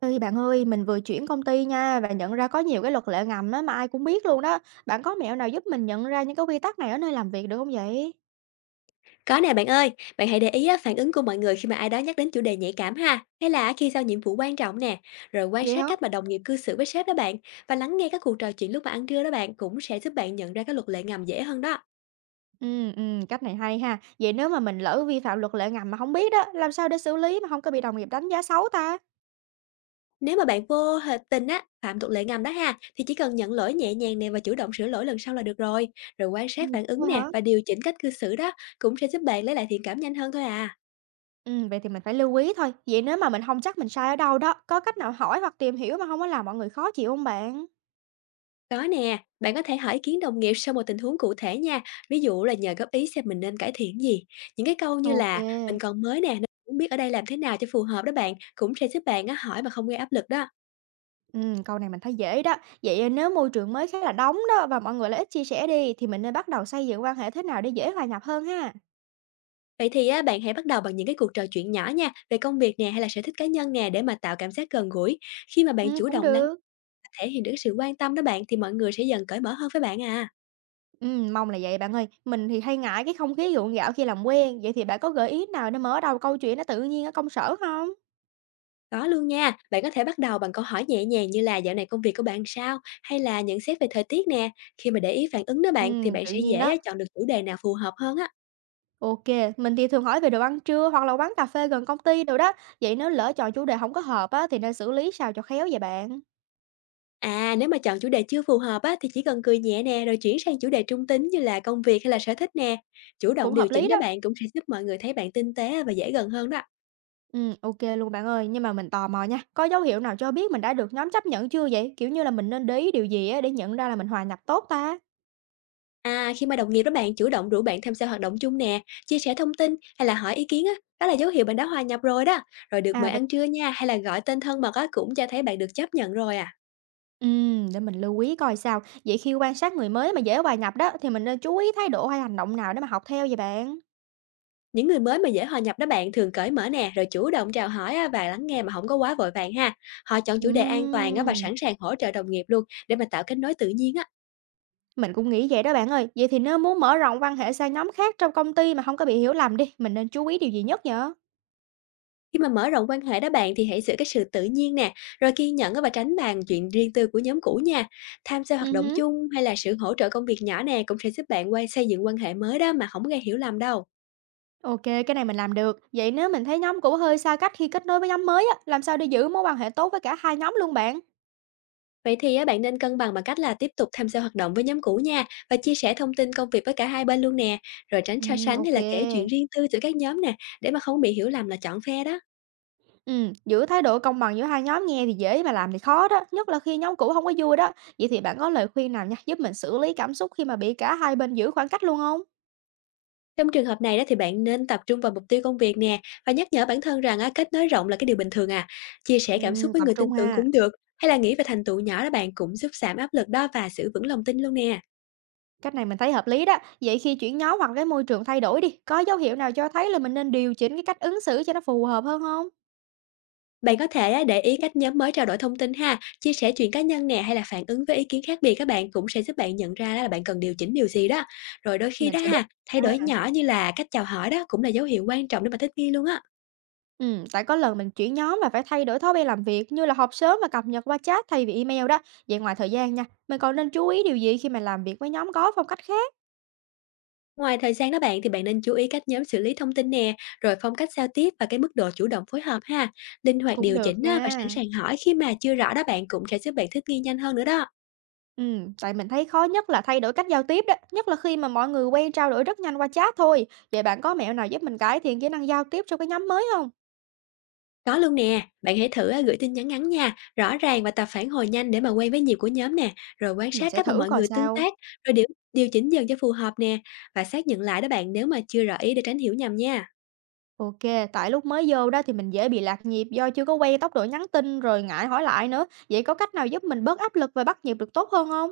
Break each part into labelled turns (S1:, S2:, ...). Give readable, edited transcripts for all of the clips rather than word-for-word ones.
S1: Ê, bạn ơi, mình vừa chuyển công ty nha và nhận ra có nhiều cái luật lệ ngầm á mà ai cũng biết luôn đó. Bạn có mẹo nào giúp mình nhận ra những cái quy tắc này ở nơi làm việc được không vậy?
S2: Có nè bạn ơi, bạn hãy để ý á, phản ứng của mọi người khi mà ai đó nhắc đến chủ đề nhạy cảm ha, hay là khi giao nhiệm vụ quan trọng nè, rồi quan
S1: Vậy
S2: sát
S1: hả?
S2: cách mà đồng nghiệp cư xử với sếp đó bạn, và lắng nghe các cuộc trò chuyện lúc mà ăn trưa đó bạn cũng sẽ giúp bạn nhận ra các luật lệ ngầm dễ hơn đó.
S1: Ừ, ừ, cách này hay ha. Vậy nếu mà mình lỡ vi phạm luật lệ ngầm mà không biết đó, làm sao để xử lý mà không có bị đồng nghiệp đánh giá xấu ta?
S2: Nếu mà bạn vô tình á, phạm luật lệ ngầm đó ha, thì chỉ cần nhận lỗi nhẹ nhàng nè và chủ động sửa lỗi lần sau là được rồi. Rồi quan sát
S1: Ừ.
S2: phản ứng
S1: Đúng rồi
S2: nè
S1: hả?
S2: và điều chỉnh cách cư xử đó cũng sẽ giúp bạn lấy lại thiện cảm nhanh hơn thôi à.
S1: Ừ, vậy thì mình phải lưu ý thôi. Vậy nếu mà mình không chắc mình sai ở đâu đó, có cách nào hỏi hoặc tìm hiểu mà không có làm mọi người khó chịu không bạn?
S2: Có nè, bạn có thể hỏi ý kiến đồng nghiệp sau một tình huống cụ thể nha. Ví dụ là nhờ góp ý xem mình nên cải thiện gì. Những cái câu như
S1: Ok.
S2: là mình còn mới nè, nên không biết ở đây làm thế nào cho phù hợp đó bạn, cũng sẽ giúp bạn á, hỏi mà không gây áp lực đó.
S1: Câu này mình thấy dễ đó. Nếu môi trường mới khá là nóng đó và mọi người lại ít chia sẻ đi, thì mình nên bắt đầu xây dựng quan hệ thế nào để dễ hòa nhập hơn ha?
S2: Vậy thì á, bạn hãy bắt đầu bằng những cái cuộc trò chuyện nhỏ nha, về công việc nè hay là sở thích cá nhân nè, để mà tạo cảm giác gần gũi. Khi mà bạn chủ
S1: Cũng
S2: động lắng nghe
S1: được.
S2: và thể hiện được sự quan tâm đó bạn, thì mọi người sẽ dần cởi mở hơn với bạn à.
S1: Mong là vậy bạn ơi. Mình thì hay ngại cái không khí gượng gạo khi làm quen, vậy thì bạn có gợi ý nào để mở đầu câu chuyện nó tự nhiên ở công sở không?
S2: Có luôn nha, bạn có thể bắt đầu bằng câu hỏi nhẹ nhàng như là dạo này công việc của bạn sao, hay là nhận xét về thời tiết nè. Khi mà để ý phản ứng đó bạn, thì bạn
S1: Tự
S2: sẽ
S1: nhiên
S2: dễ
S1: đó.
S2: á, chọn được chủ đề nào phù hợp hơn á.
S1: OK, mình thì thường hỏi về đồ ăn trưa hoặc là quán cà phê gần công ty đồ đó. Vậy nếu lỡ chọn chủ đề không có hợp á, thì nên xử lý sao cho khéo vậy bạn?
S2: À, nếu mà chọn chủ đề chưa phù hợp á, thì chỉ cần cười nhẹ nè, rồi chuyển sang chủ đề trung tính như là công việc hay là sở thích nè. Chủ động
S1: Cũng
S2: điều
S1: hợp
S2: chỉnh
S1: lý
S2: đó
S1: đó.
S2: bạn, cũng sẽ giúp mọi người thấy bạn tinh tế và dễ gần hơn đó.
S1: Ok luôn bạn ơi. Nhưng mà mình tò mò nha, có dấu hiệu nào cho biết mình đã được nhóm chấp nhận chưa vậy? Kiểu như là, mình nên để ý điều gì á để nhận ra là mình hòa nhập tốt ta?
S2: À, khi mà đồng nghiệp đó bạn chủ động rủ bạn tham gia hoạt động chung nè, chia sẻ thông tin hay là hỏi ý kiến á, đó là dấu hiệu bạn đã hòa nhập rồi đó. Rồi được
S1: À,
S2: mời
S1: vậy
S2: ăn trưa nha, hay là gọi tên thân mật á, cũng cho thấy bạn được chấp nhận rồi à.
S1: để mình lưu ý coi sao. Vậy khi quan sát người mới mà dễ hòa nhập đó, thì mình nên chú ý thái độ hay hành động nào để mà học theo vậy bạn?
S2: Những người mới mà dễ hòa nhập đó bạn thường cởi mở nè, rồi chủ động chào hỏi á, và lắng nghe mà không có quá vội vàng ha. Họ chọn chủ đề an toàn á, và
S1: Ừm,
S2: sẵn sàng hỗ trợ đồng nghiệp luôn, để mà tạo kết nối tự nhiên á.
S1: mình cũng nghĩ vậy đó bạn ơi. Vậy thì nếu muốn mở rộng quan hệ sang nhóm khác trong công ty mà không có bị hiểu lầm đi, mình nên chú ý điều gì nhất nhở?
S2: Khi mà mở rộng quan hệ đó bạn, thì hãy giữ cái sự tự nhiên nè, rồi kiên nhẫn á, và tránh bàn chuyện riêng tư của nhóm cũ nha. Tham gia hoạt động
S1: Ừm,
S2: chung hay là sự hỗ trợ công việc nhỏ nè, cũng sẽ giúp bạn quay xây dựng quan hệ mới đó mà không gây hiểu lầm đâu.
S1: OK, cái này mình làm được. Vậy nếu mình thấy nhóm cũ hơi xa cách khi kết nối với nhóm mới á, làm sao để giữ mối quan hệ tốt với cả hai nhóm luôn bạn?
S2: Vậy thì á, bạn nên cân bằng bằng cách là tiếp tục tham gia hoạt động với nhóm cũ nha, và chia sẻ thông tin công việc với cả hai bên luôn nè, rồi tránh so sánh hay
S1: OK.
S2: là kể chuyện riêng tư giữa các nhóm nè, để mà không bị hiểu lầm là chọn phe đó.
S1: Giữ thái độ công bằng giữa hai nhóm nghe thì dễ mà làm thì khó đó, nhất là khi nhóm cũ không có vui đó. Vậy thì bạn có lời khuyên nào nha, giúp mình xử lý cảm xúc khi mà bị cả hai bên giữ khoảng cách luôn không?
S2: Trong trường hợp này đó, thì bạn nên tập trung vào mục tiêu công việc nè, và nhắc nhở bản thân rằng á, kết nối rộng là cái điều bình thường à. Chia sẻ cảm xúc với
S1: Tập
S2: người tin
S1: trung
S2: tưởng
S1: ha.
S2: cũng được, hay là nghĩ về thành tựu nhỏ đó bạn, cũng giúp giảm áp lực đó và giữ vững lòng tin luôn nè.
S1: Cách này mình thấy hợp lý đó. Vậy khi chuyển nhóm hoặc cái môi trường thay đổi đi, có dấu hiệu nào cho thấy là mình nên điều chỉnh cái cách ứng xử cho nó phù hợp hơn không?
S2: Bạn có thể á, để ý cách nhóm mới trao đổi thông tin ha, chia sẻ chuyện cá nhân nè, hay là phản ứng với ý kiến khác biệt, các bạn cũng sẽ giúp bạn nhận ra là bạn cần điều chỉnh điều gì đó. Rồi đôi khi
S1: Mình
S2: đó
S1: sẽ để
S2: ha, thay đổi nhỏ như là cách chào hỏi đó, cũng là dấu hiệu quan trọng để mà thích nghi luôn á.
S1: Tại có lần mình chuyển nhóm và phải thay đổi thói quen làm việc như là họp sớm và cập nhật qua chat thay vì email đó. Vậy ngoài thời gian nha, mình còn nên chú ý điều gì khi mà làm việc với nhóm có phong cách khác?
S2: Ngoài thời gian đó bạn, thì bạn nên chú ý cách nhóm xử lý thông tin nè, rồi phong cách giao tiếp và cái mức độ chủ động phối hợp ha. Linh hoạt
S1: Cũng
S2: điều
S1: được
S2: chỉnh á, và sẵn
S1: nha.
S2: sàng hỏi khi mà chưa rõ đó bạn, cũng sẽ giúp bạn thích nghi nhanh hơn nữa đó.
S1: Tại mình thấy khó nhất là thay đổi cách giao tiếp đó, nhất là khi mà mọi người quen trao đổi rất nhanh qua chat thôi. Vậy bạn có mẹo nào giúp mình cải thiện kỹ năng giao tiếp trong cái nhóm mới không?
S2: Có luôn nè, bạn hãy thử à, gửi tin nhắn ngắn nha, rõ ràng và tập phản hồi nhanh để mà quen với nhịp của nhóm nè, rồi quan
S1: Mình
S2: sát
S1: sẽ
S2: cách mà
S1: thử
S2: mọi
S1: coi
S2: người tương
S1: sao.
S2: tác, rồi điều điều chỉnh dần cho phù hợp nè, và xác nhận lại đó bạn nếu mà chưa rõ ý để tránh hiểu nhầm nha.
S1: Ok, tại lúc mới vô đó thì mình dễ bị lạc nhịp do chưa có quen tốc độ nhắn tin rồi ngại hỏi lại nữa. Vậy có cách nào giúp mình bớt áp lực và bắt nhịp được tốt hơn không?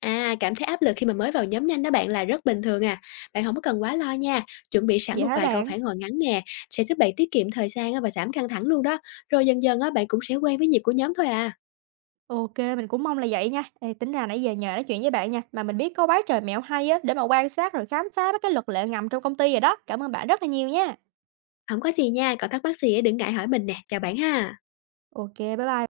S2: À, cảm thấy áp lực khi mà mới vào nhóm nhanh đó bạn là rất bình thường à. Bạn không có cần quá lo nha. Chuẩn bị sẵn
S1: Vậy
S2: một
S1: hả
S2: vài câu
S1: bạn?
S2: phản hồi ngắn nè, sẽ giúp bạn tiết kiệm thời gian á, và giảm căng thẳng luôn đó. Rồi dần dần á, bạn cũng sẽ quen với nhịp của nhóm thôi à.
S1: OK, mình cũng mong là vậy nha. Ê, tính ra nãy giờ nhờ nói chuyện với bạn nha, mà mình biết có quá trời mẹo hay á để mà quan sát rồi khám phá mấy cái luật lệ ngầm trong công ty rồi đó. Cảm ơn bạn rất là nhiều nha.
S2: Không có gì nha, còn thắc mắc gì á, đừng ngại hỏi mình nè. Chào bạn ha.
S1: OK, bye bye.